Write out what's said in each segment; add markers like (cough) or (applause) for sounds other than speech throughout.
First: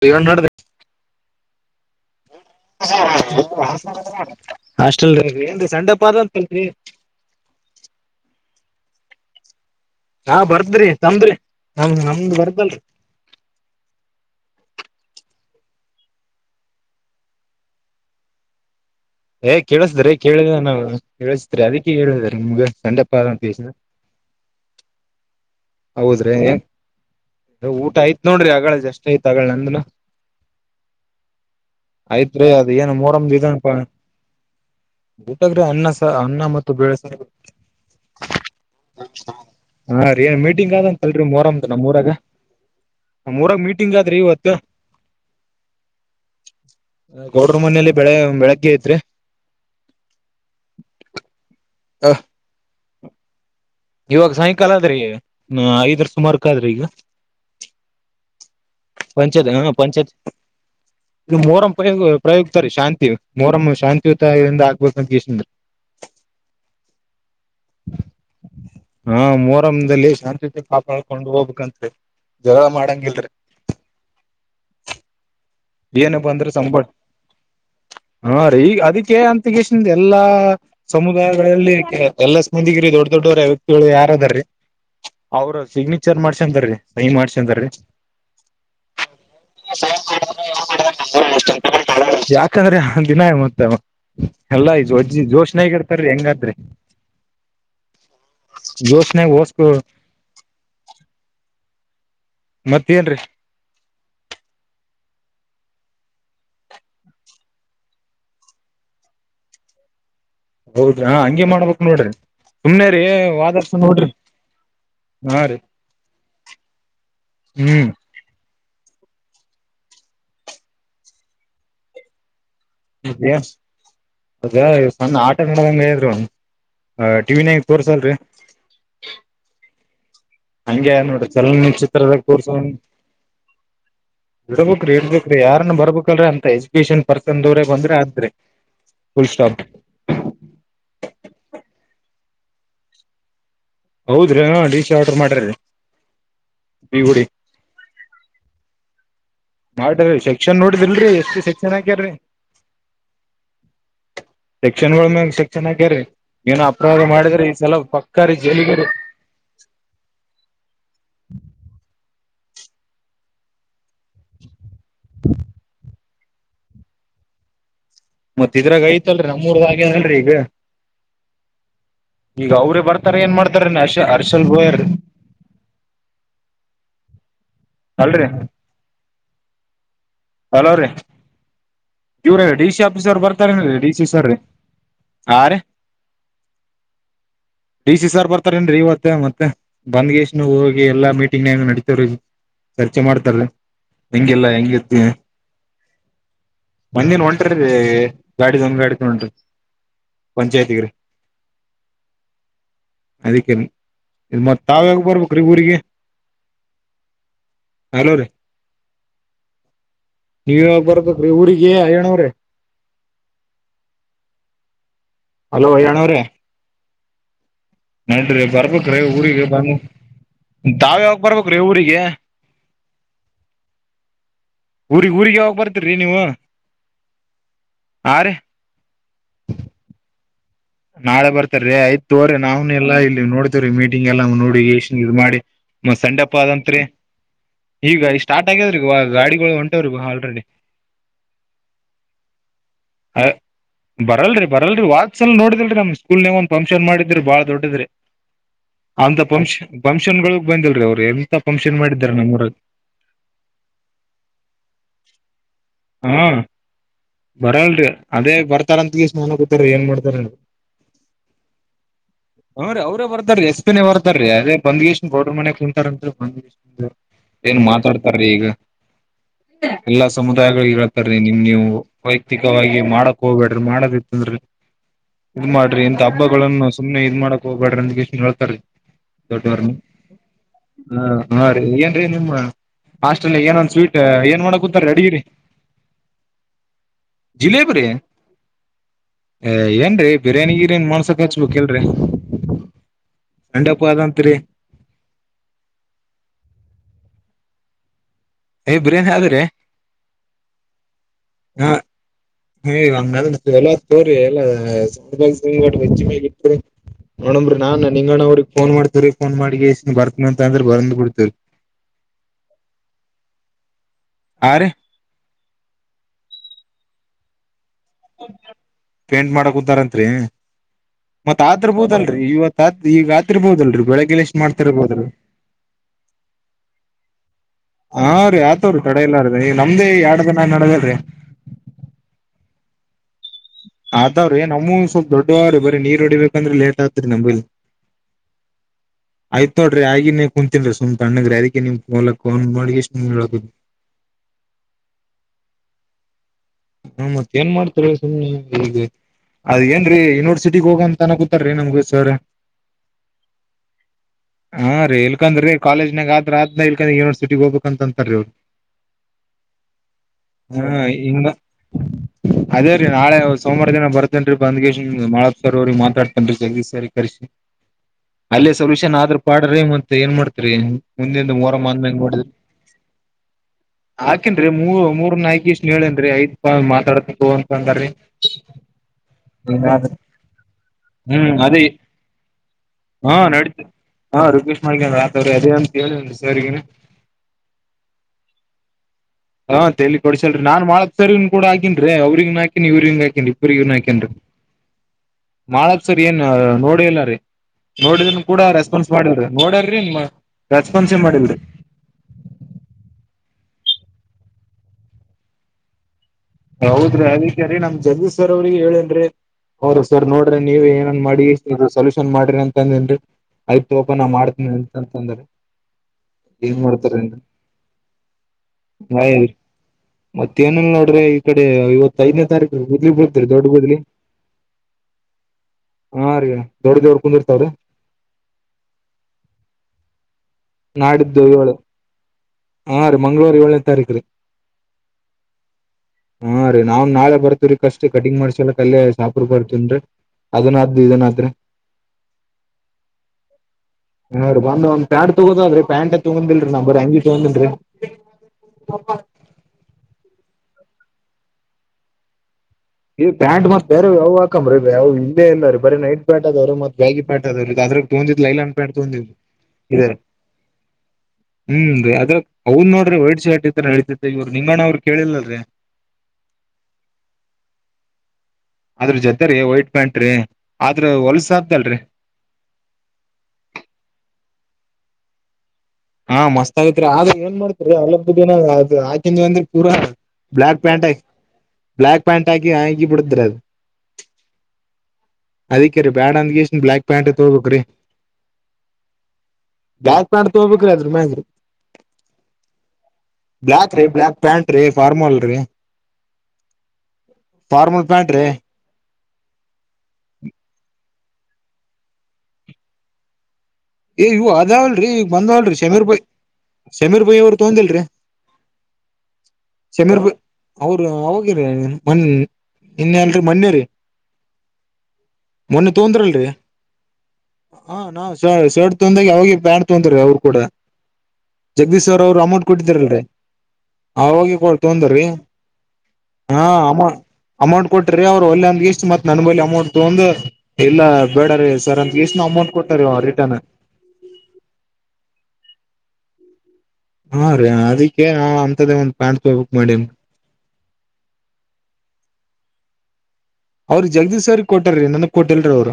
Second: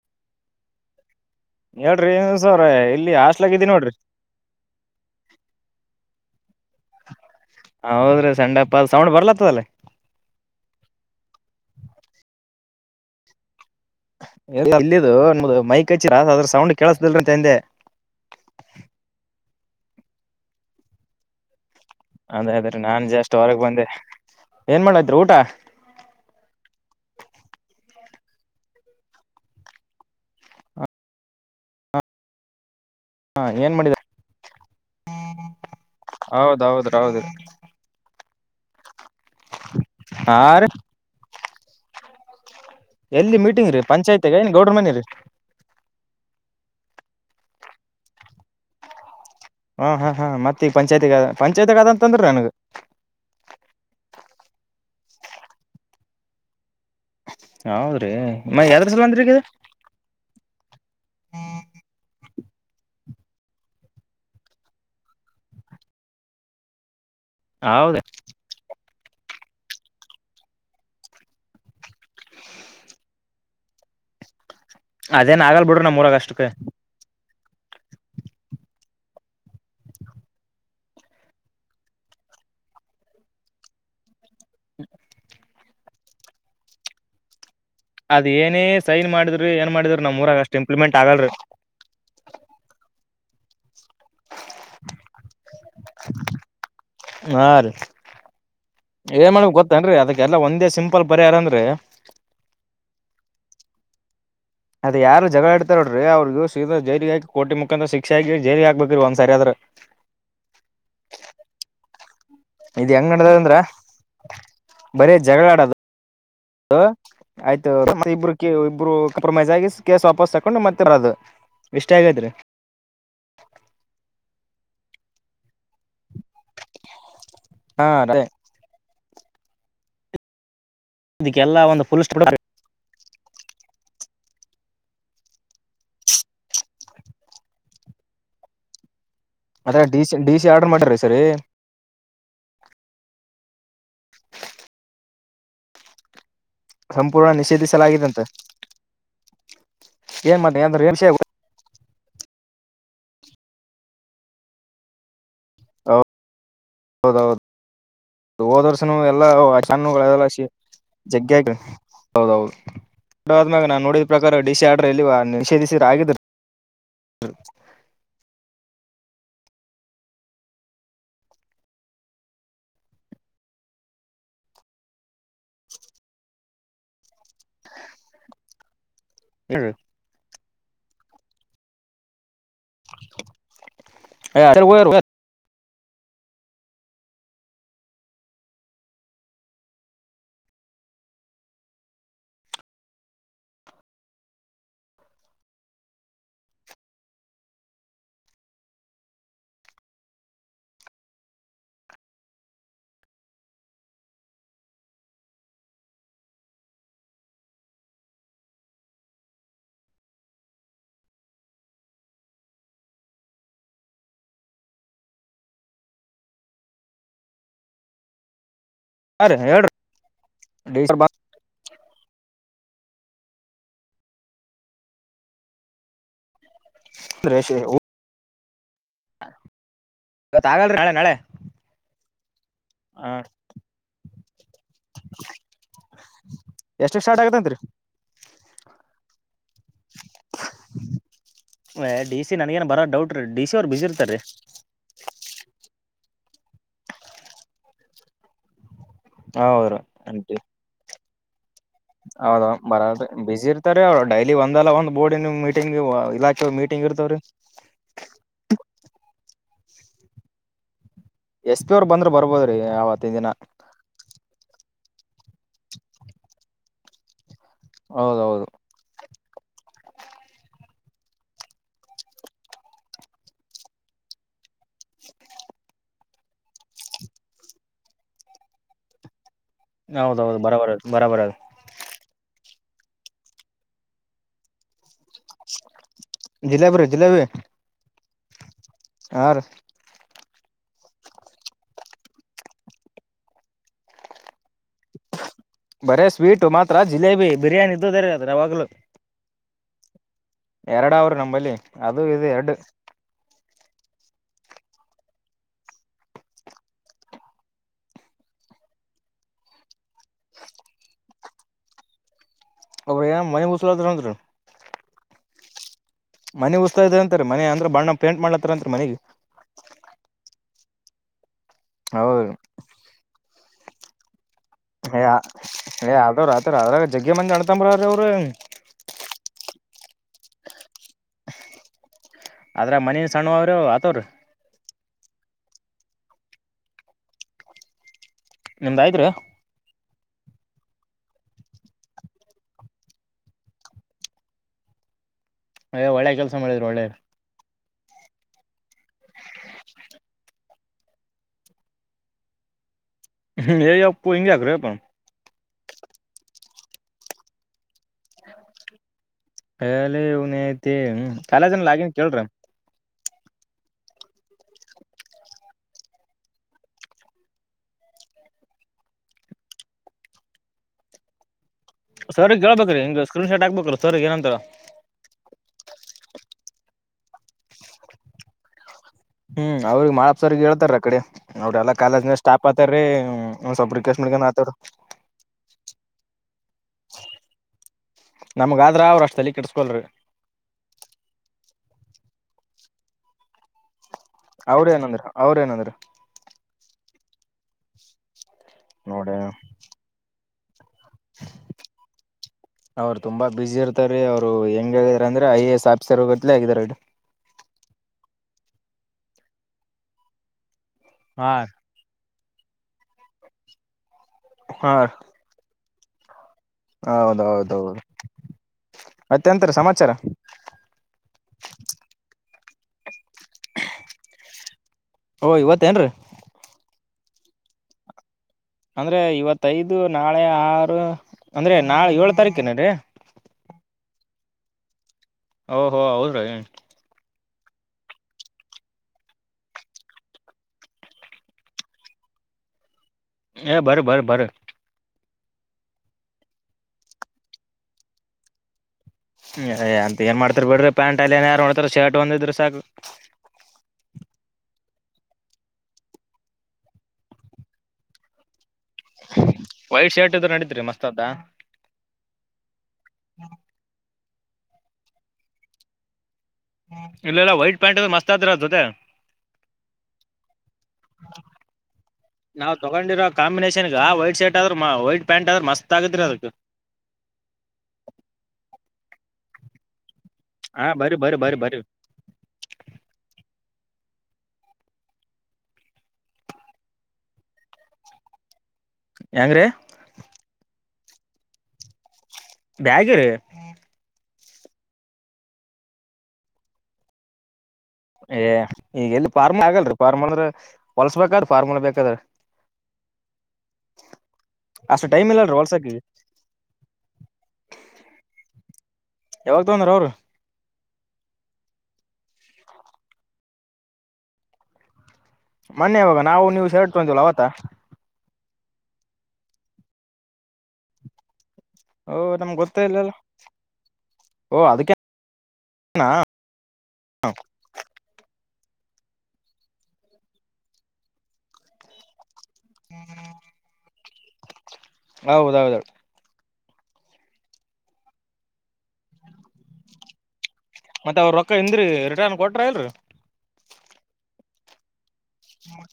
Three hundred ಹೇಳ್ರಿ sir ಇಲ್ಲಿ ಹಾಸ್ಲಾಗ ಇದೀನಿ ನೋಡ್ರಿ ಹಾಸ್ಟೆಲ್ ರ ಏನ್ ಸಂಡೆ ಪಾದ (unintelligible) ಹೌದ್ರಿ ಸಣ್ಣೆಪ್ಪ ಅ ಸೌಂಡ್ ಬರ್ಲತ್ತದಲ್ಲ ಹಾ ಬರ್ದ್ರಿ ತಂದ್ರಿ ನಮ ನಮ್ದ್ ಬರ್ದಲ್ರಿ ಅಲ್ಲಿ ನಮ್ದ ಮೈಕ್ ಹಚ್ಚಿರ ಅದ್ರ ಸೌಂಡ್ ಕೇಳಸಲ್ರ ಅಂತ ಎಂದೆ ಏ ಕೇಳಸಿದ್ರೀ ಕೇಳ ಕೇಳಿಸಸಿದ್ರಿ ಅದಿ ಅದ ಅದ್ರೀ ನಾನ್ ಜಸ್ಟ್ ಹೊರಗ್ ಬಂದೆ ಏನ್ ಮಾಡ್ಲತ್ರಿ ಊಟ ಹೌದ್ರಿ ಊಟ ಆಯ್ತ್ ನೋಡ್ರಿ ಅಗಳ ಜ ಎಷ್ಟ ಐತ್ ಅಗಳ ನಂದನ ಆಯ್ತರೀ ಅದ ಏನು ಮೂರಮ್ದ ಹಾ ಇದನಪ ಏನ್ ಮಾಡಿದ ಊಟಗ್ರೆ ಅನ್ನಸ ಅನ್ನ ಮತ್ತು ಹೌದೌದ್ರಿ ಬೇಳೆಸ ಹೌದ್ರಿ ಅಲ್ಲರಿ ಹಾ ಮೆಟ್ ರೀ ತಲ್ ಮೋರ ನಮೂರಗೆ ಎಲ್ಲಿ ಮೀಟಿಂಗ್ ರೀ ಪಂಚಾಯತ್ಗ ಏನ್ ಗೌರ್ಮೆನ್ ರೀ ಗೌಡರು ಮನೇೆಯಲ್ಲಿ ಬೆಳಗ್ ಬೆಳಗ್ಗೆ ಐತ್ರಿ ಹಾ ಹಾ ಹಾ ಮತ್ತ ಈಗ ಪಂಚಾಯತಿಗೆಗ ಪಂಚಾಯತ್ತಿಗದ ಅಂತಂದ್ರ ನನ್ಗೆ ಇವಾಗ ಸಾಯಂಕಾಲ ಆದದ್ರಿ ಐದರ ಸುಮಾರಕ್ ಆದ್ರ ಈಗ ಹೌದ್ರೀ ಮ ಯಾದ್ರಸಲ ಅಂದ್ರಗ ಪಂಚಾಯತ್ ಪಂಚಾಯತ್ ಇದು ಮೂರಂಪ ಪ್ರಯೋಗಕ್ತ ರೀ ಶಾಂತಿ ಮೋರಮ್ಮ ಶಾಂತಿಯುತ ಇಂದ ಆಗ್ಬಂತಷ್ಟ ಅಂದ ಹೌದ ಹಾ ಮೋರಮದಲ್ಲಿ ಶಾಂತೀತೆ ಕಾಪಾಡ್ಕೊಂಡು ಹೋಗ್ಬೇಕಕ್ತ್ರಿ ಜ್ವರ ಮಾಡಂಗಲ್ರಿ ಅದೇ ಅದೇನ್ ಆಗಲ್ ಬಿಡ್ರ ಏನ ನಮ್ಮೂರಂಗ ಅಷ್ಟಕ್ಕೆ ಬಂದ್ರ ಸಂಬಳ ಹಾ ರೀ ಈಗ ಅದಕ್ಕೆೇ ಅಂತಗಷ್ಟ ಎಲ್ಲಾ ಸಮುದಾಯಗಳಲ್ಲಿ ಎಲ್ಲಾ ಸ್ಪಂದಿಗ್ರೀ ದೊಡ್ ದೊಡ್ಡವರ ವ್ಯಕ್ತಿಗಳು ಯಾರ ಅದಾರೀ ಅವ್ರ ಸಿಗ್ನೇಚರ್ ಮಾಡ್ಸ್ಯ ಅಂತಾರೀ ಸಹಿ ಮಾಡ್ಸ ಅಂತಾರೀ ಅದ ಏನೇ ಸೈನ್ ಮಾಡಿದ್ರು ಏನ್ ಮಾಡಿದ್ರು ನಮ್ ಊರಕ ಅಷ್ಟ್ ಇಂಪ್ಲಿಮೆಂಟ್ ಆಗಲ್ರಿ ಯಾಕಾದ್ರೆ (inaudible) ಹ ದಿನಾಯ ಮತ್ತ ಎಲ್ಲಾ ಈ ಜಿ ವಜ್ಜಿ ಜೋಶನಗ ಇರ್ತಾರಿ ಹೆಂಗಾದ್ರಿ ಹಾ ರೀ ಜೋಷನಾಗ ಏನ್ ಮಾಡ್ಬೇಕ್ ವೋಸ್ಕು ಗೊತ್ತೇನ್ರಿ ಅದಕ್ಕೆಲ್ಲ ಒಂದೇ ಸಿಂಪಲ್ ಪರಿಹಾರ ಅಂದ್ರ ಮತ್ತೇನ್ರೀ. ಅದ ಯಾರು ಜಗಳಾ ಆಡ್ತಾರ ನೋಡ್ರಿ ಅವ್ರಿಗಿ ಸೀದಾ ಜೈಲಿಗಿ ಹಾಕಿ, ಕೋಟಿಗಿ ಮುಖಾಂತರಾ ಶಿಕ್ಷೆ ಹಾಕಿ, ಜೈಲಿಗಿ ಹಾಕ್ಬೇಕರಿ ಒಂದ್ ಸರಿ ಆದ್ರ. ಹೌದ ಹಾ ಹಂಗೆ ಮಾಡ್ಬೇಕ್ ನೋಡ್ರಿ. ಸುಮ್ನೆ ಇದು ರೀ ಹೆಂಗ ನಡೆದಾದಂದ್ರ ವಾದರ್ಸ ನೋಡ್ರಿ ಬರೆ ಹಾ ಜಗಳ ರೀ ಆಡೋದ ಹ್ಮ ಆಯ್ತು. ಹ್ಮ್ ಇ ಇಬ್ರು ಕಾಂಪ್ರಮೈಸಾಗಿ ಆಗಿ ಕೇಸ್ ವಾಪಸ್ ತಕೊಂಡು ಮತ್ತೆ ಇರದು. ಇಷ್ಟ ಆಗೈತಿ. (inaudible) ಹೇ ಸಣ್ಣ ಆಟ ನಡೆದಂಗ ಆಗ್ಯದ ರಿ ಇವ್ಗ್. ಹ ಟಿವಿನಗ ಹಾ ತೋರ್ಸಲ್ರಿ. ಹಂಗೆ ಆದ ನೋಡ್ರಿ ಇದಕ್ಕೆಲ್ಲ ಚಲನ ಒಂದು ಫುಲ್ ಚಿತ್ರದಗ ಸ್ಟಾಪ್ ತೋರ್ಸುಲ ಇಡುಬಕ್ರಿ ಇಡುಬಕ್ರಿ ಬರ್ಬೇಕಲ್ರರಿ ಅಂತ ಎಜುಕೇಶನ್ ಪರ್ಸನ್ ದವರೇ ಬಂದ್ರಿ ಆತದರಿ. ಮತ್ತ D C D C order ಮಾಡಾರೀ ಈ ಸರಿ ಹೌದ್ರಿ ಡಿಸಿ ಆರ್ಡರ್ ಮಾಡ್ರರಿ. ಸಂಪೂರ್ಣ ನಿಷೇಧಿಸಲಾಗಿದೆಂತ. (unintelligible) ಶೇಕ್ಷನ್ಗಳು, ವಿಷಯ ಮ್ಯಾಗ ಸೆಕ್ಷನ್ ಹ ಹಾಕ್ಯಾರೀ ಏನೋ ಅಪರಾಧ ಹೌದೌದು ಮಾಡಿದ್ರೆ ಈ ಸಲ ಪಕ್ಕಾರಿ ಹ ಜೈಲಿಗರಿ ಓದರ್ಸನು ಎಲ್ಲಾ ಚಲ್ಲ ಜಗ್ಗ ಆಗಿ ಹೌದೌದುಡ ಆದ್ಮ್ಯಾಗ ನಾನ್ ನೋಡಿದ ಪ್ರಕಾರ ಡಿಸ್ ಆ (unintelligible) (inaudible) ಮತ್ತ ಇದ್ರಾಗ ಐತಲ್ರಿ ನಮ್ಮರ್ದಾಗೆ ಅಲ್ರಿ ಈಗ ಈಗ ಅವ್ರೇ ಬರ್ತಾರ ಏನ್ ಮಾಡ್ತಾರ ಹರ್ಷ ಹರ್ಷಲ್ ಹೋಗ್ಯಾರ್ರಿ. ಅಲ್ರಿ. ಹ್ಮ ಹಲೋ ರೀ ಜೂ ರ ಡಿ ಸಿ ಆಫೀಸ್ ಸರ್ ಬರ್ತಾರೀ. ಡಿ ಸಿ ಸರ್ ಹೇಳ್ರಿ ಆ ರೀ, ಡಿ ಸಿ ಸಾರ್ ಬರ್ತಾರ ಏನ್ ರಿ ಇವತ್ತ ಮತ್ತೆ ಬಂದ್ಗೇಶ್ನ ಹೋಗಿ ಎಲ್ಲಾ ಮೀಟಿಂಗ್ ಹೆಂಗ ನಡತವೀ ಚರ್ಚೆ ಮಾಡ್ತಾರೀ ಹೆಂಗಗೆಲ್ಲಾ ಹೆಂಗತಿ. ಮಂದಿನ ಹೊಂಟರಿ ಗಾಡಿ ದಂಗ ಗಾಡಿ ಹೊಂಟ್ರ ಪಂಚಾಯತಿಗ್ರೀ ಅದಿಕ್ಕೆ ಇ ಮತ್ ತಾವ್ಯಾಗ ಬರ್ಬೇಕ್ರೀ ಊರಿಗೆ ಹಲೋ ರೀ. ನೀವ ಯವಾಗ ಬರ್ಬೇಕ್ರೀ, ಊರಿಗೆ ಅಯ್ಯಣ್ಣ ಅವ್ರೆ. ಹಲೋ ಅಯ್ಯಾಣ ಅವ್ರೆ. ನಡ್ರರಿ ಬರ್ಬೇಕ ರೇ ಊರಿಗೆ ಬ ತಾವ ಯಾವಾಗ ಬರ್ಬೇಕು ರೀ ಊರಿಗೆ. ಊರಿಗೆ, ಊರಿಗೆ ಯಾವಾಗ ಬರ್ತೀರಿ ನೀವು. (unintelligible) ಹಾರಿ ನಾಳೆ ಬರ್ತೀರಿ ಆಯ್ತ್ ನಾವ್ ಎಲ್ಲ ಹಾ ಇಲ್ಲಿ ನೋಡ್ತೆವ್ರೀ ಮೀಟಿಂಗ್ ಎಲ್ಲಾ ನೋಡಿಗೇಸಿ ಇದ್ ಮಾಡಿ ಮತ್ ಸಂಡೆ ಅಪ್ ಆದ್ ಅಂತ ರಿ ಎಷ್ಟು ಸ್ಟಾರ್ಟ್ ಆಗತ್ತಂತ್ರಿ ಈಗ ಇಷ್ಟು ಸ್ಟಾರ್ಟ ಆಗ್ಯದ ರಿ ಇವಾಗ ಗಾಡಿ ಹ್ಮ್ ಹೊಂಟೆವ್ರಿ ಆಲ್ರೆಡಿ ಡಿ ಸಿ ನನಗೇನ್ ಬರೋ ಡೌಟ್ ರೀ ಅ ಡಿ ಸಿ ಅವ್ರು ಬಿಸಿ ಇರ್ತಾರೀ ಬರಲ್ರಿ ಬರಲ್ರಿ ವಾತ್ಸ್ಲ್ ನೋಡಿ ಸ್ಕೂಲ್ ನ ಒಂದ್ ಫಂಕ್ಷನ್ ಮಾಡಿದ್ರಿ ಬಾಳ ದೊಡ್ಡದ್ರಿ ಅಂತ ಫಂಕ್ಷನ್ ಫಂಕ್ಷನ್ ಗಳಕ್ ಬಂದಿಲ್ರರಿ ಅವ್ರು ಏನ್ ಹೌದೌದ್ ಬರಲ್ರಿ ಬಿಜಿ ಇರ್ತಾರಿ ಅವರ್ ಡೈಲಿ ಒಂದಲ್ಲ ಒಂದ್ ಬೋರ್ಡಿನು ಮೀಟಿಂಗ್ ವು ಹಾ ಇಲಾಖೆವು ಮೀಟಿಂಗ್ ಇರ್ತವ್ರಿ ತ್ರಿ ಏನ್ ಮಾಡ್ತಾರೆನ್ ಎಸ್ ಪಿ ಅವ್ರು ಬಂದ್ರ ಬರ್ಬೋದ್ರಿ ಹ ರೀ ಅವರೇ ಅವತ್ತಿನ ದಿನ ಬರ್ತಾರೀ ಎಸ್ ಪಿ ಬರ್ತಾರೀ ಅದೇ ಬಂದ್ಗೆಷ್ ಬಡ್ರು ಮನೆಗ್ ಕುಂತಾರಂತ ಹೇಳಿ ಬಂದಿಲ್ಲ ಏನ್ ಮಾತಾಡ್ತಾರಿ ಈಗ ಹೌದೌದು ಎಲ್ಲಾ ಸಮುದಾಯಗಳಿಗೆ ಹೇಳ್ತಾರಿ ನಿಮ್ ನೀವು ವೈಯಕ್ತಿಕವಾಗಿ ಮಾಡಕ್ ಹೋಗ್ಬೇಡ್ರಿ ಮಾಡದಿತ್ತಂದ್ರಿ ಇದ್ ಮಾಡ್ರಿ ಇಂತ ಹಬ್ಬಗಳನ್ನು ಸುಮ್ನೆ ಇದ್ ಮಾಡಕ್ ಹೋಗಬಡ್ರಿ ಅಂದ ಕೇಸಿಂದ ಹೇಳ್ತಾರಿ ದೊಡ್ಡವ್ರುನು ಹೌದೌದು ಬರಬರ ಬರಬರ ಅದು ಹ ಹಾ ರೀ ಏನ್ ಅ ನಿಮ್ ಹಾಸ್ಟೆಲ್ ನ್ಯಾಗ ಏನನ ಸ್ವೀಟ್ ಏನ್ ಮಾಡ ಕುೂತಾರಿ ಅಡಿಗಿ ರಿ ಜಿಲೇಬಿ ರಿ ಜಿಲೇಬಿ ಹಾ ರೀ ಏ ಏನ್ ರಿ ಬಿರ್ಯಾನಿ ಗಿರ್ಯಾನಿ ಮಾಡ್ಸಕ್ ಹಚ್ಬೇಕೀಲ್ರ ಸೆಂಡಪ್ ಅದತ್ರಿ ಬರೇ ಸ್ವೀಟು ಮಾತ್ರ ಜಿಲೇಬಿ ಬಿರಿಯಾನಿ ಇದ್ದುದ್ದ ರಿ ಆದ್ ಏ ಬಿರಿಯಾನಿ ಅದ್ರಿ ಎರಡ ಅವರು ನಂಬಲ್ಲಿ ಅದು ಇದು ಎರಡು ಎಲ್ಲ ತೋರಿ ಎಲ್ಲ ವಚ್ಚಿ (unintelligible) ಮ ಇರಿ ನೋಡಂಬ್ರಿ ನಾನ್ ನಿಂಗಣ್ಣ ಅವ್ರಗ್ ಫೋನ್ ಮಾಡ್ತೇವ್ರಿ ಫೋನ್ ಮಾಡಿ ಇಷ್ಟ ಬರ್ತನ ಅಂತ ಅಂದ್ರ ಬರ್ಂದ್ ಬಿಡ್ತೇವ್ರಿ (unintelligible) ಆ ರಿ ಮನಿ ಉಸ್ತಾದಂತ್ರಿ ಮನಿ ಅನ್ ಬಣ್ಣ ಪೇಂಟ್ ಮಾಡ್ಲತ್ತಂತರಿ ಮನಿಗ್ ಪೇಂಟ್ ಮಾಡಕ್ ಕುಂತಾರಂತ್ರಿ ಮತ್ ಆತಿರ್ಬೇಕಲ್ರಿ ಇವತ್ತ್ ಈಗ ತಿರ್ಬೋದಲ್ ರಿ ಬೆಳಗ್ಗೆ ಲ್ಯಾಸಿ ಏ ಅದು ರಾತ್ರಿ ಆದ್ರಾಗ ಜಗ್ಗಿ ಮಂದಿ ಅಣತಂಬ್ರ್ರೀ ಅವ್ರ ಹಾ ರೀ ಆತವ್ರಿ ತಡ ಇಲ್ಲಾರ್ದ ಈ ನಮ್ದೇ ಎರಡು ದಿನ ನಡದಿಲ್ ರಿ ಆದ್ರ ಮನಿ ಸಣ್ಣವ ಅವ್ರಿ ಆತವ್ರಿ ನಮ್ಮೂ ಸ್ವಲ್ಪ ದೊಡ್ಡವ್ರೀ ಬರೀ ನೀರ್ ಹೊಡಿಬೇಕಂದ್ರೆ ಲೇಟ್ ಆಗ್ತ್ರಿ ನಂಬಲಿ ನಿಮ್ದ್ ಆಯ್ತ್ರಿ ಆಯ್ತೋಡ್ರಿ ಆಯ ಈಗ ಕುಂತನ್ರ ಸುಮ್ ತಣ್ಣಗ್ರ ಅದಕ್ಕೆ ನೀವ್ ಹೋಲಕ್ಕ ಅವ ನೋ ಎಷ್ಟು ನೀಕುದು ಅ ಒಳ್ಳೆಗಲ್ ಒಳ್ಳೆಯರ್ ಏನ್ ಮಾಡ್ತರಿ ಅದ್ ಏನ ರಿ ಯೂನಿವರ್ಸಿಟಿಗ್ ಹೋಗ ಅಂತನ ಗೊತ್ತಾರೀ ನಮ್ಗ ಸರ್ ಹ್ಮ್ ಅವಪ್ಪು ಇಗೆಕಪ ಹಾ ರೀ ಇಲ್ಕಂದ್ರಿ ಕಾಲೇಜ್ನಾಗ ಆದ್ರ ಆದ್ನ ಇಲ್ಕ ಯೂನಿವರ್ಸಿಟಿಗೆ ಹೋಗಬೇಕಕ್ ಅಂತರೀ ಅವ್ರು ಪಾಲ ಹನ ಹಾ ಹಿಂಗ (unintelligible) ಎಲ್ಲ ಜನ ಆಗನ್ ಕೇಳ್ರಿ ಅದೇ ರೀ ನಾಳೆ ಸೋಮವಾರ ದನ ಬರ್ತನ್ ಬಂದ್ ಮಾರ್ ಅವ ಮಾತಾಡ್ತನ್ ಜಂಗ ಸರಿ ಕರ್ಸಿ ಅಲ್ಲೇ ಸೊಲ್ಯೂಷನ್ ಆದ್ರ ಪಾಡ್ರಿ ಮತ್ ಏನ್ ಮಾಡ್ತರಿ ಮುಂದ (unintelligible) ನಡ ಸರ್ ಕೇಳ್ಬೇಕ್ರಿ ಹಿಂಗ ಸ್ಕ್ರೀನ್ ಶಾಟ್ ಹಾಕ್ಬೇಕ್ರಿ ಸರ್ ಏನಂತಾರ ಹಾಕೇನ್ರಿ ಮೂ ಮೂರನ ಹಾಕಿ ಇಷ್ಟ ಏಳ ಅಂದ್ರ ಐದು ಮಾತಾಡತಿ ಅಂದರಿ ಹ್ಮ್ ಅವ್ರಗ್ ಮಾಡಪ್ಸರ್ಗ್ ಹೇಳ್ತಾರ ಅ ಕಡೆ ಹ್ಮ್ ಅವ್ರ ಅದೇ ಎಲ್ಲಾ ಕಾಲೇಜ್ನ ಸ್ಟಾಫ್ ಆತಾರೀ ಹಾ ಒಂದ್ ನಡೀತ ಸ್ವಲ್ಪ್ ರಿಕ್ವೆಸ್ಟ್ನ್ ಆತವರು ಕೆಳಂದು ಸರ್ ಗೆ ನಮ್ಗ ಆದ್ರ ಅವ್ರ ಅಷ್ಟ್ ತಲಿ ಹ ಕೆಡ್ಸ್ಕೊಲ್ರಿ ತಲಿ ಕೊಡ್ಸಲ್ರಿ ನಾನ್ ಮಾಡ ರಿ ಕೂಡ ಆಕೇನ್ರಿ ಅವ್ರರಿಗ ಹಾಕಿನಿ ಇ್ರರಿಗ ಹಾಕನ್ ರಿ ಇಬ್ರಗನ್ ಹಾಕೇನ್ರಿ ಅವ್ರ ಏನಂದ್ರ ಅವ್ರ ಏನಂದ್ರ ಮಾಳಪ್ ಸರ್ ಏನ್ ನೋಡ್ ನೋಲ್ಲ ರೀ ನೋಡಿದ ಕೂಡ ರೆಸ್ಪಾನ್ಸ್ ನೋಡಿ ಮಾಡಿದ್ರಿ ನೋಡಾರ್ರಿ ನಿ ರಾಜಪನ್ಸಮ ಮಾಡಲ್ರಿ ಅವ್ರು ತುಂಬಾ ಬಿಸಿ ಇರ್ತಾರೆ ರೀ ಅವರು ಹೆಂಗ ಆಗಿದಾರ ಅಂದ್ರ ಐ ಎಸ್ ಆಫೀಸರ್ೋಗ ಹೌದ್ರಿ ಅದಕ್ಕೆ ರೀ ನಮ್ದ ಜದೀಶ್ ಸರ್ ಅವ್ರಿಗೆ ಹೇಳನ್ರಿ ಅವರು ಸರ್ ನೋಡ್ರೆ ನೀವ ಏ ಹಾ ಮಾಡಿಯ ಮಾಡ್ರಿ ಅಂತಂದೇನ್ರಿ ಆಯ್ತು ನಾ ಮಾಡ್ತೀನಿ ಹಾ ಅಂತಂತಂದ್ರೆ ಏನ್ ಮಾಡ್ತಾರ ಹೌದೌದೌದು ಆ ಮತ್ತೆಂತರ ಸಮಾಚಾರ ಮತ್ತೇಏನನ್ ನೋಡ್ರಿ ಕಡೆ ಇವತ್ತ ಐದನೇ ತಾರೀಕು ಬದ್ಲಿ ಬೂಡ್ತರಿ ದೊಡ್ ಬದ್ಲಿ ಓ ಇವತ್ತೇನ್ರೀ ಹಾ ರಿ ದೊಡ್ಡ ದೋಡ್ ಕುಂದರ್ (unintelligible) ಅಂದ್ರೆ ಇವತ್ತ ಐದು ನಾ ನಾಳೆ ಆರು ನಾಡಿದ್ದು ಏಳು ಅಂದ್ರೆ ನಾಳೆ ಏಳ ತಾರೀಕನ ರೀ ರು (inaudible) ಓಹೋ ಹೌದ್ರ ಏನು (unintelligible) ಕಟಿಂಗ್ ಮಾಡ್ಸ ಎಲ್ಲ ಕಲ್ಲೆ ಶಾಪುರ್ ಬರ್ತನ್ರಿ ಅದನಾದ ಇದನ ಆದ್ರೆ. ಏ ಬರ್ರ ಬರ್ರ ಬರ್ರ ಪ್ಯಾಡ್ ತಗೋದದ್ರೀ ಪ್ಯಾಂಟ್ ತೊಗಂದಿಲ್ರರಿ ನಾ ಬರಿ ಅಂಗಿ ತಗೊಂಡನ್ ರಿ. ಹ್ಮ್ ಅಂತ ಏನ್ ಮಾಡ್ತಾರರಿ ಬಿಡ್ರಿ ಪ್ಯಾಂಟ್ ಅಲ್ಲಿ ಏ (unintelligible) ಮಾಡಡ್ತಾರ ಶರ್ಟ್ ಹೊಂದಿದ್ರ ಸಾಕು. ಈ ಪ್ಯಾಂಟ್ ಮತ್ ಬೇರೆ ಯಾವ ಹಾಕಂದ್ರ ಯಾವು ಇಲ್ಲೆ ಇಲ್ಲ ರೀ ಬರಿ ನೈಟ್ ಪ್ಯಾಟ್ ಅದಾವ ಮತ್ ಬಾಗಿ ಪ್ಯಾಂಟ್ ಅದಾವರು ಅದ್ರೆ ತೊಂದಿದ್ ಲೈಲಾನ್ ಪ್ಯಾಂಟ್ ತಗೊಂಡಿನ್ರಿ. ವೈಟ್ ಇದಾರೆ ಶರ್ಟ್ ಇದ್ರ ನಡೀತ್ರಿ ಮಸ್ತ್ ಅದ ಹ್ಮ್ ರಿ ಆದ್ರ ಅವನ್ ನೋಡ್ರಿ ವೈಟ್ ಶರ್ಟ್ ಇದ್ರ ನಡಿತೈತ್ ಇವರು ನಿಂಗಣ್ಣ ಅವರು ಕೇಳಿಲ್ಲಲ್ರರಿ. ಇಲ್ಲ ಇಲ್ಲ ವೈಟ್ ಪ್ಯಾಂಟ್ ಇದ ಮಸ್ ಆದ್ರ ಜೊತೆ ರೀ ವೈಟ್ ಪ್ಯಾಂಟ್ ರಿ ಆದ್ರ ಒಲ್ಸದಲ್ರಿ ನಾವ್ ತಗೊಂಡಿರೋ ಕಾಂಬಿನೇಷನ್ ಗ (unintelligible) ವೈಟ್ ಪ್ಯಾಂಟ್ ಆದ್ರ ಮಸ್ ಹಾ ಮಸ್ತ್ ಆಗತ್ ಆದ್ರ ಏನ್ ಮಾಡ್ತರಿ (unintelligible) ದಿನ ಅದು ಅಕ್ (unintelligible) ಅಂದ್ರ ಪೂರ ಬ್ಲ್ಯಾಕ್ ಹಾ ಪ್ಯಾಂಟ್ ಬರಿ ಹಾಕಿ ಬರಿ ಬರಿ ಬರಿ ಬ್ಲ್ಯಾಕ್ ಪ್ಯಾಂಟ್ ಹಾಕಿ ಅ ಅಂಗಿ ಬಿಡದ್ರೆ ಅದು ಅದಿಕೆ ರೀ ಬ್ಯಾಡ್ ಅಂದ್ಗೆ (unintelligible) ಬ್ಯಾಕ್ ಪ್ಯಾಂಟ್ ತೋಬೇಕ್ರಿ ಹೆಂಗ್ರೀ ಬ್ಯಾಕ್ ಮಾಡ (unintelligible) ಬ್ಯಾಗಿ ರೀ ಬ್ಲಕ್ ರೀ ಬ್ಲಕ್ ಪ್ಯಾಂ ರಿ ಫಾರ್ಮಲ್ ರೀ ಫಾರ್ಮಲ್ ಪ್ಯಾಂಟ್ ಏ ರೀ ಈಗೆ ಎಲ್ ಪಾರ್ಮ್ ಆಗಲ್ರಿ ಫಾರ ಅಂದ್ರೆ ಓಲ್ಸ್ (unintelligible) ಫಾರ್ಮಲ್ ಬೇಕಾದ ಏ ಇವ ಅದಾವಲ್ರೀ ಈ ಬಂದಾವಲ್ರಿ ಹೊಲ್ಸಕ್ ಶೀಮಿರ್ ಭಾಯಿ ಶಮೀರ್ ಭಾಯಿ ಅವರು ತೊಂದಿಲ್ರರಿ ಯಾವಾಗ ತಗೊಂಡ್ರ ಅವ್ರು ಸಮೀರ್ ಭಾಯಿ ಅವರು ಅವೋ ಮಣ ಇನ್ಯಲ್ರಿ ಮಣ್ಣೇರಿ ಮೊನ್ನೆ ಯವಾಗ ನಾವು ನೀವು ಶರ್ಟ್ ತಂದವಲ್ ಅವತ ಸ ಚರ್ಡ್ ತಂದಾಗ ಅವಿ ಬ್ಯಾಂಡ್ ತೊಂತ್ರ ಅವರು ಕೂಡ ಜಗದೀಶ್ ಓ ಅವರ್ ಅವರು ನಮ್ಗೆ ಅಮೌಂಟ್ ಗೊತ್ತ ಇಲ್ಲಲ್ಲ ಕೊಟ್ಟಿದರಲ್ರೀ ಆ ಹೋಗಿ ಓ ಅದಕ್ಕೆ ತೊಂದ್ರೀ ಹಮೌ ಅಮೌಂಟ್ ಕೊಟೀ ಅವರು ಒಲ್ಲೆ ಎಷ್ಟು ಮ ನನ್ ಬಲಿ ಅಮೌಂಟ್ ತಗೊಂಡು ಇಲ್ಲ ಬೇಡ ರ ಸರ್ ಅಂತ ಅಮೌಂಟ್ ಕೊಟ್ಟಾರೆ ರಿ ರಿಟರ್ನ್ (unintelligible) ಹೌದ ಹೌದ ಹಾ ರೀ ಅದಕ್ಕೆ ನಾ ಅಂತದೇ ಒಂದ್ ಪ್ಯಾಂಟ್ ತಗೋಬೇಕ್ ಮಾಡಿನ್ ಮತ್ತ್ ಅವರು ರೊಕ್ಕ ಹಿಂದ್ರಿ ರಿಟರ್ನ್ ಕೊಟ್ರ ಇಲ್ರಿ ಅವ್ರರು ಜಗದೀಶ್ ಸರ್ ಗೆ ಕೊಟಾರ್ರೀ ನನಗ್ ಕೊಟ್ಟಿಲ್ ರಿ ಅವ್ರು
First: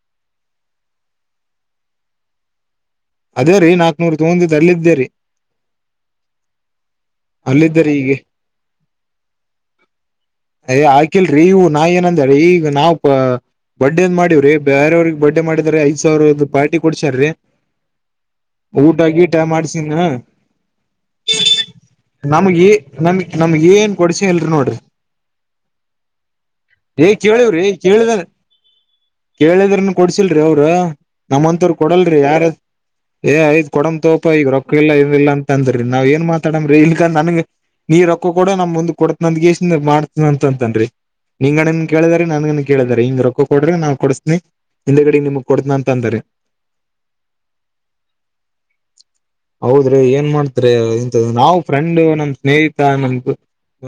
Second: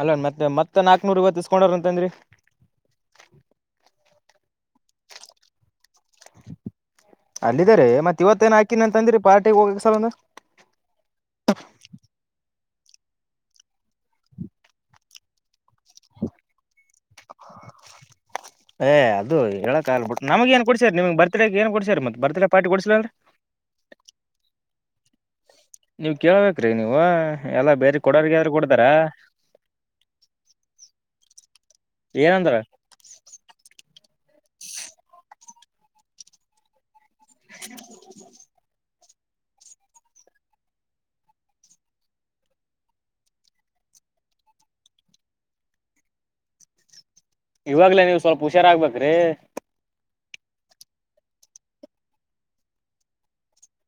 ಅಲ್ಲ ಮತ್ತತ್ ಮತ್ತತ್ ನಾಕ್ನೂರ್ ಇವ ತಸ್ಕೊಂಡ್ರ ಅಂತನ್ರಿ ನೂರು ತೊಗಂದು ತರಲಿದ್ದೇರಿ ಅಲ್ಲಿದ್ದಾರೆ ಅಲ್ಲಿದ್ದರಿ ಈಗ ಮತ್ ಇವತ್ತೇನ್ ಹಾಕಿನ ಅಂತಂದ್ರಿ ಪಾರ್ಟಿಗೆ ಹೋಗಕ್ ಸಲ ಯ ಆಕಲ್ರಿ ಇವು ನಾ ಏನಂದ್ರ ಈಗ ಈ ನಾವು ಪ ಬರ್ಡೇ ಅ ಮಾಡಿವವ್ರೀ ಬೇರವ್ರಿಗೆ ಬರ್ಡಡೆ ಮಾಡಿದ್ರ ಐದ ಸಾವಿರದ ಪಾರ್ಟಿ ಕೊಡ್ಸಾರ್ರೀ ಏ ಊಟಗಿಟ ಅದು ಹೇಳಕ್ ಮಾಡ್ಸನ್ ಆಗಲ್ ಬಿಟ್ ನಮಗ ಏನ್ ಕೊಡ್ಸ್ಯಾರ ನಿಮ್ಗ್ ಬರ್ತ್ಡೇಗ್ ಏನ್ ಕೊಡ್ಸ್ಯಾರ ಮತ್ ಬರ್ತ್ಡೇ ನಮಗಿ ಪಾರ್ಟಿ ಕೊಡ್ಸಿಲ್ಲಲ್ರಿ ನಮಗ್ ನಮ್ಗ ಏನ್ ಕೊಡ್ಸ ಇಲ್ರಿ ನೋಡ್ರಿ ನೀವ್ ಕೇಳ್ಬೇಕ್ರಿ ನೀವು ಏ ಕೇಳಿವ್ರಿ ಎಲ್ಲಾ ಬೇರೆ ಕೇಳಿದ ಕೊಡೋರ್ಗ ಯಾರು ಕೊಡ್ತಾರ ಕೇಳಿದ್ರನು ಕೊಡ್ಸಿಲ್ರಿ ಅವ್ರ ನಮ್ಮಂತರು ಕೊಡಲ್ರಿ ಯಾರ ಏನಂದ್ರ ಏ್ಯ ಕೊಡಮ್ ತೋಪ ಈಗ ರೊಕ್ಕ ಇಲ್ಲ ಏನ್ ಇಲ್ಲ ಅಂತ ಅಂದ್ರರಿ ನಾವ್ ಏನ್ ಮಾತಾಡಮ್ರಿ ನನಗೆ ನೀರಕ್ಕ ನೀ ಕೊಡು ನಾ ಮುಂದಕೊಡುತ್ತೀನಿ ಕೊಡುತ್ತೇನೆ ನಿಂಗಣ್ಣ ಕೊಡ ನಮ ಒಂದ ಕೊಡತನಂದ ಕೇಳಿದಾರ ನನ್ಗನ ಕೇಳಿದಾರ ಹಿಂಗ ರೊಕ್ಕ ಕೊಡ್ರಿ ನಾ ಕೊಡತನಿ ಹಿಂದ ಗಡ ನಿಮಗ್ ಕೊಡತನ ಅಂತ ಅಂದ್ರ ಇವಾಗ್ಲ ನೀವು್ ಸ್ವಲ್ಪ ಹುಷಾರಹಗಬೇಕ್ರಿ ಆದ್ರೆ ನಾವು ಫ್ರೆಂಡ್ ನಮ್ ಸ್ನೇಹಿತ ನಮ್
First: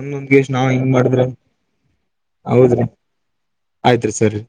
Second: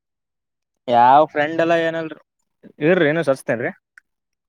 ಒಂದೊಂದ್ ಎಷ್ಟ ಯಾವ ಫ್ರೆಂಡ್ ಎಲ್ಲಾ ಏನಲ್ರು ಹೌದ್ರಿ ಇರಿ ಏನು ಸಸ್ತೇನ್ರೀ ಆಯ್ತ್ರಿ ಸರಿ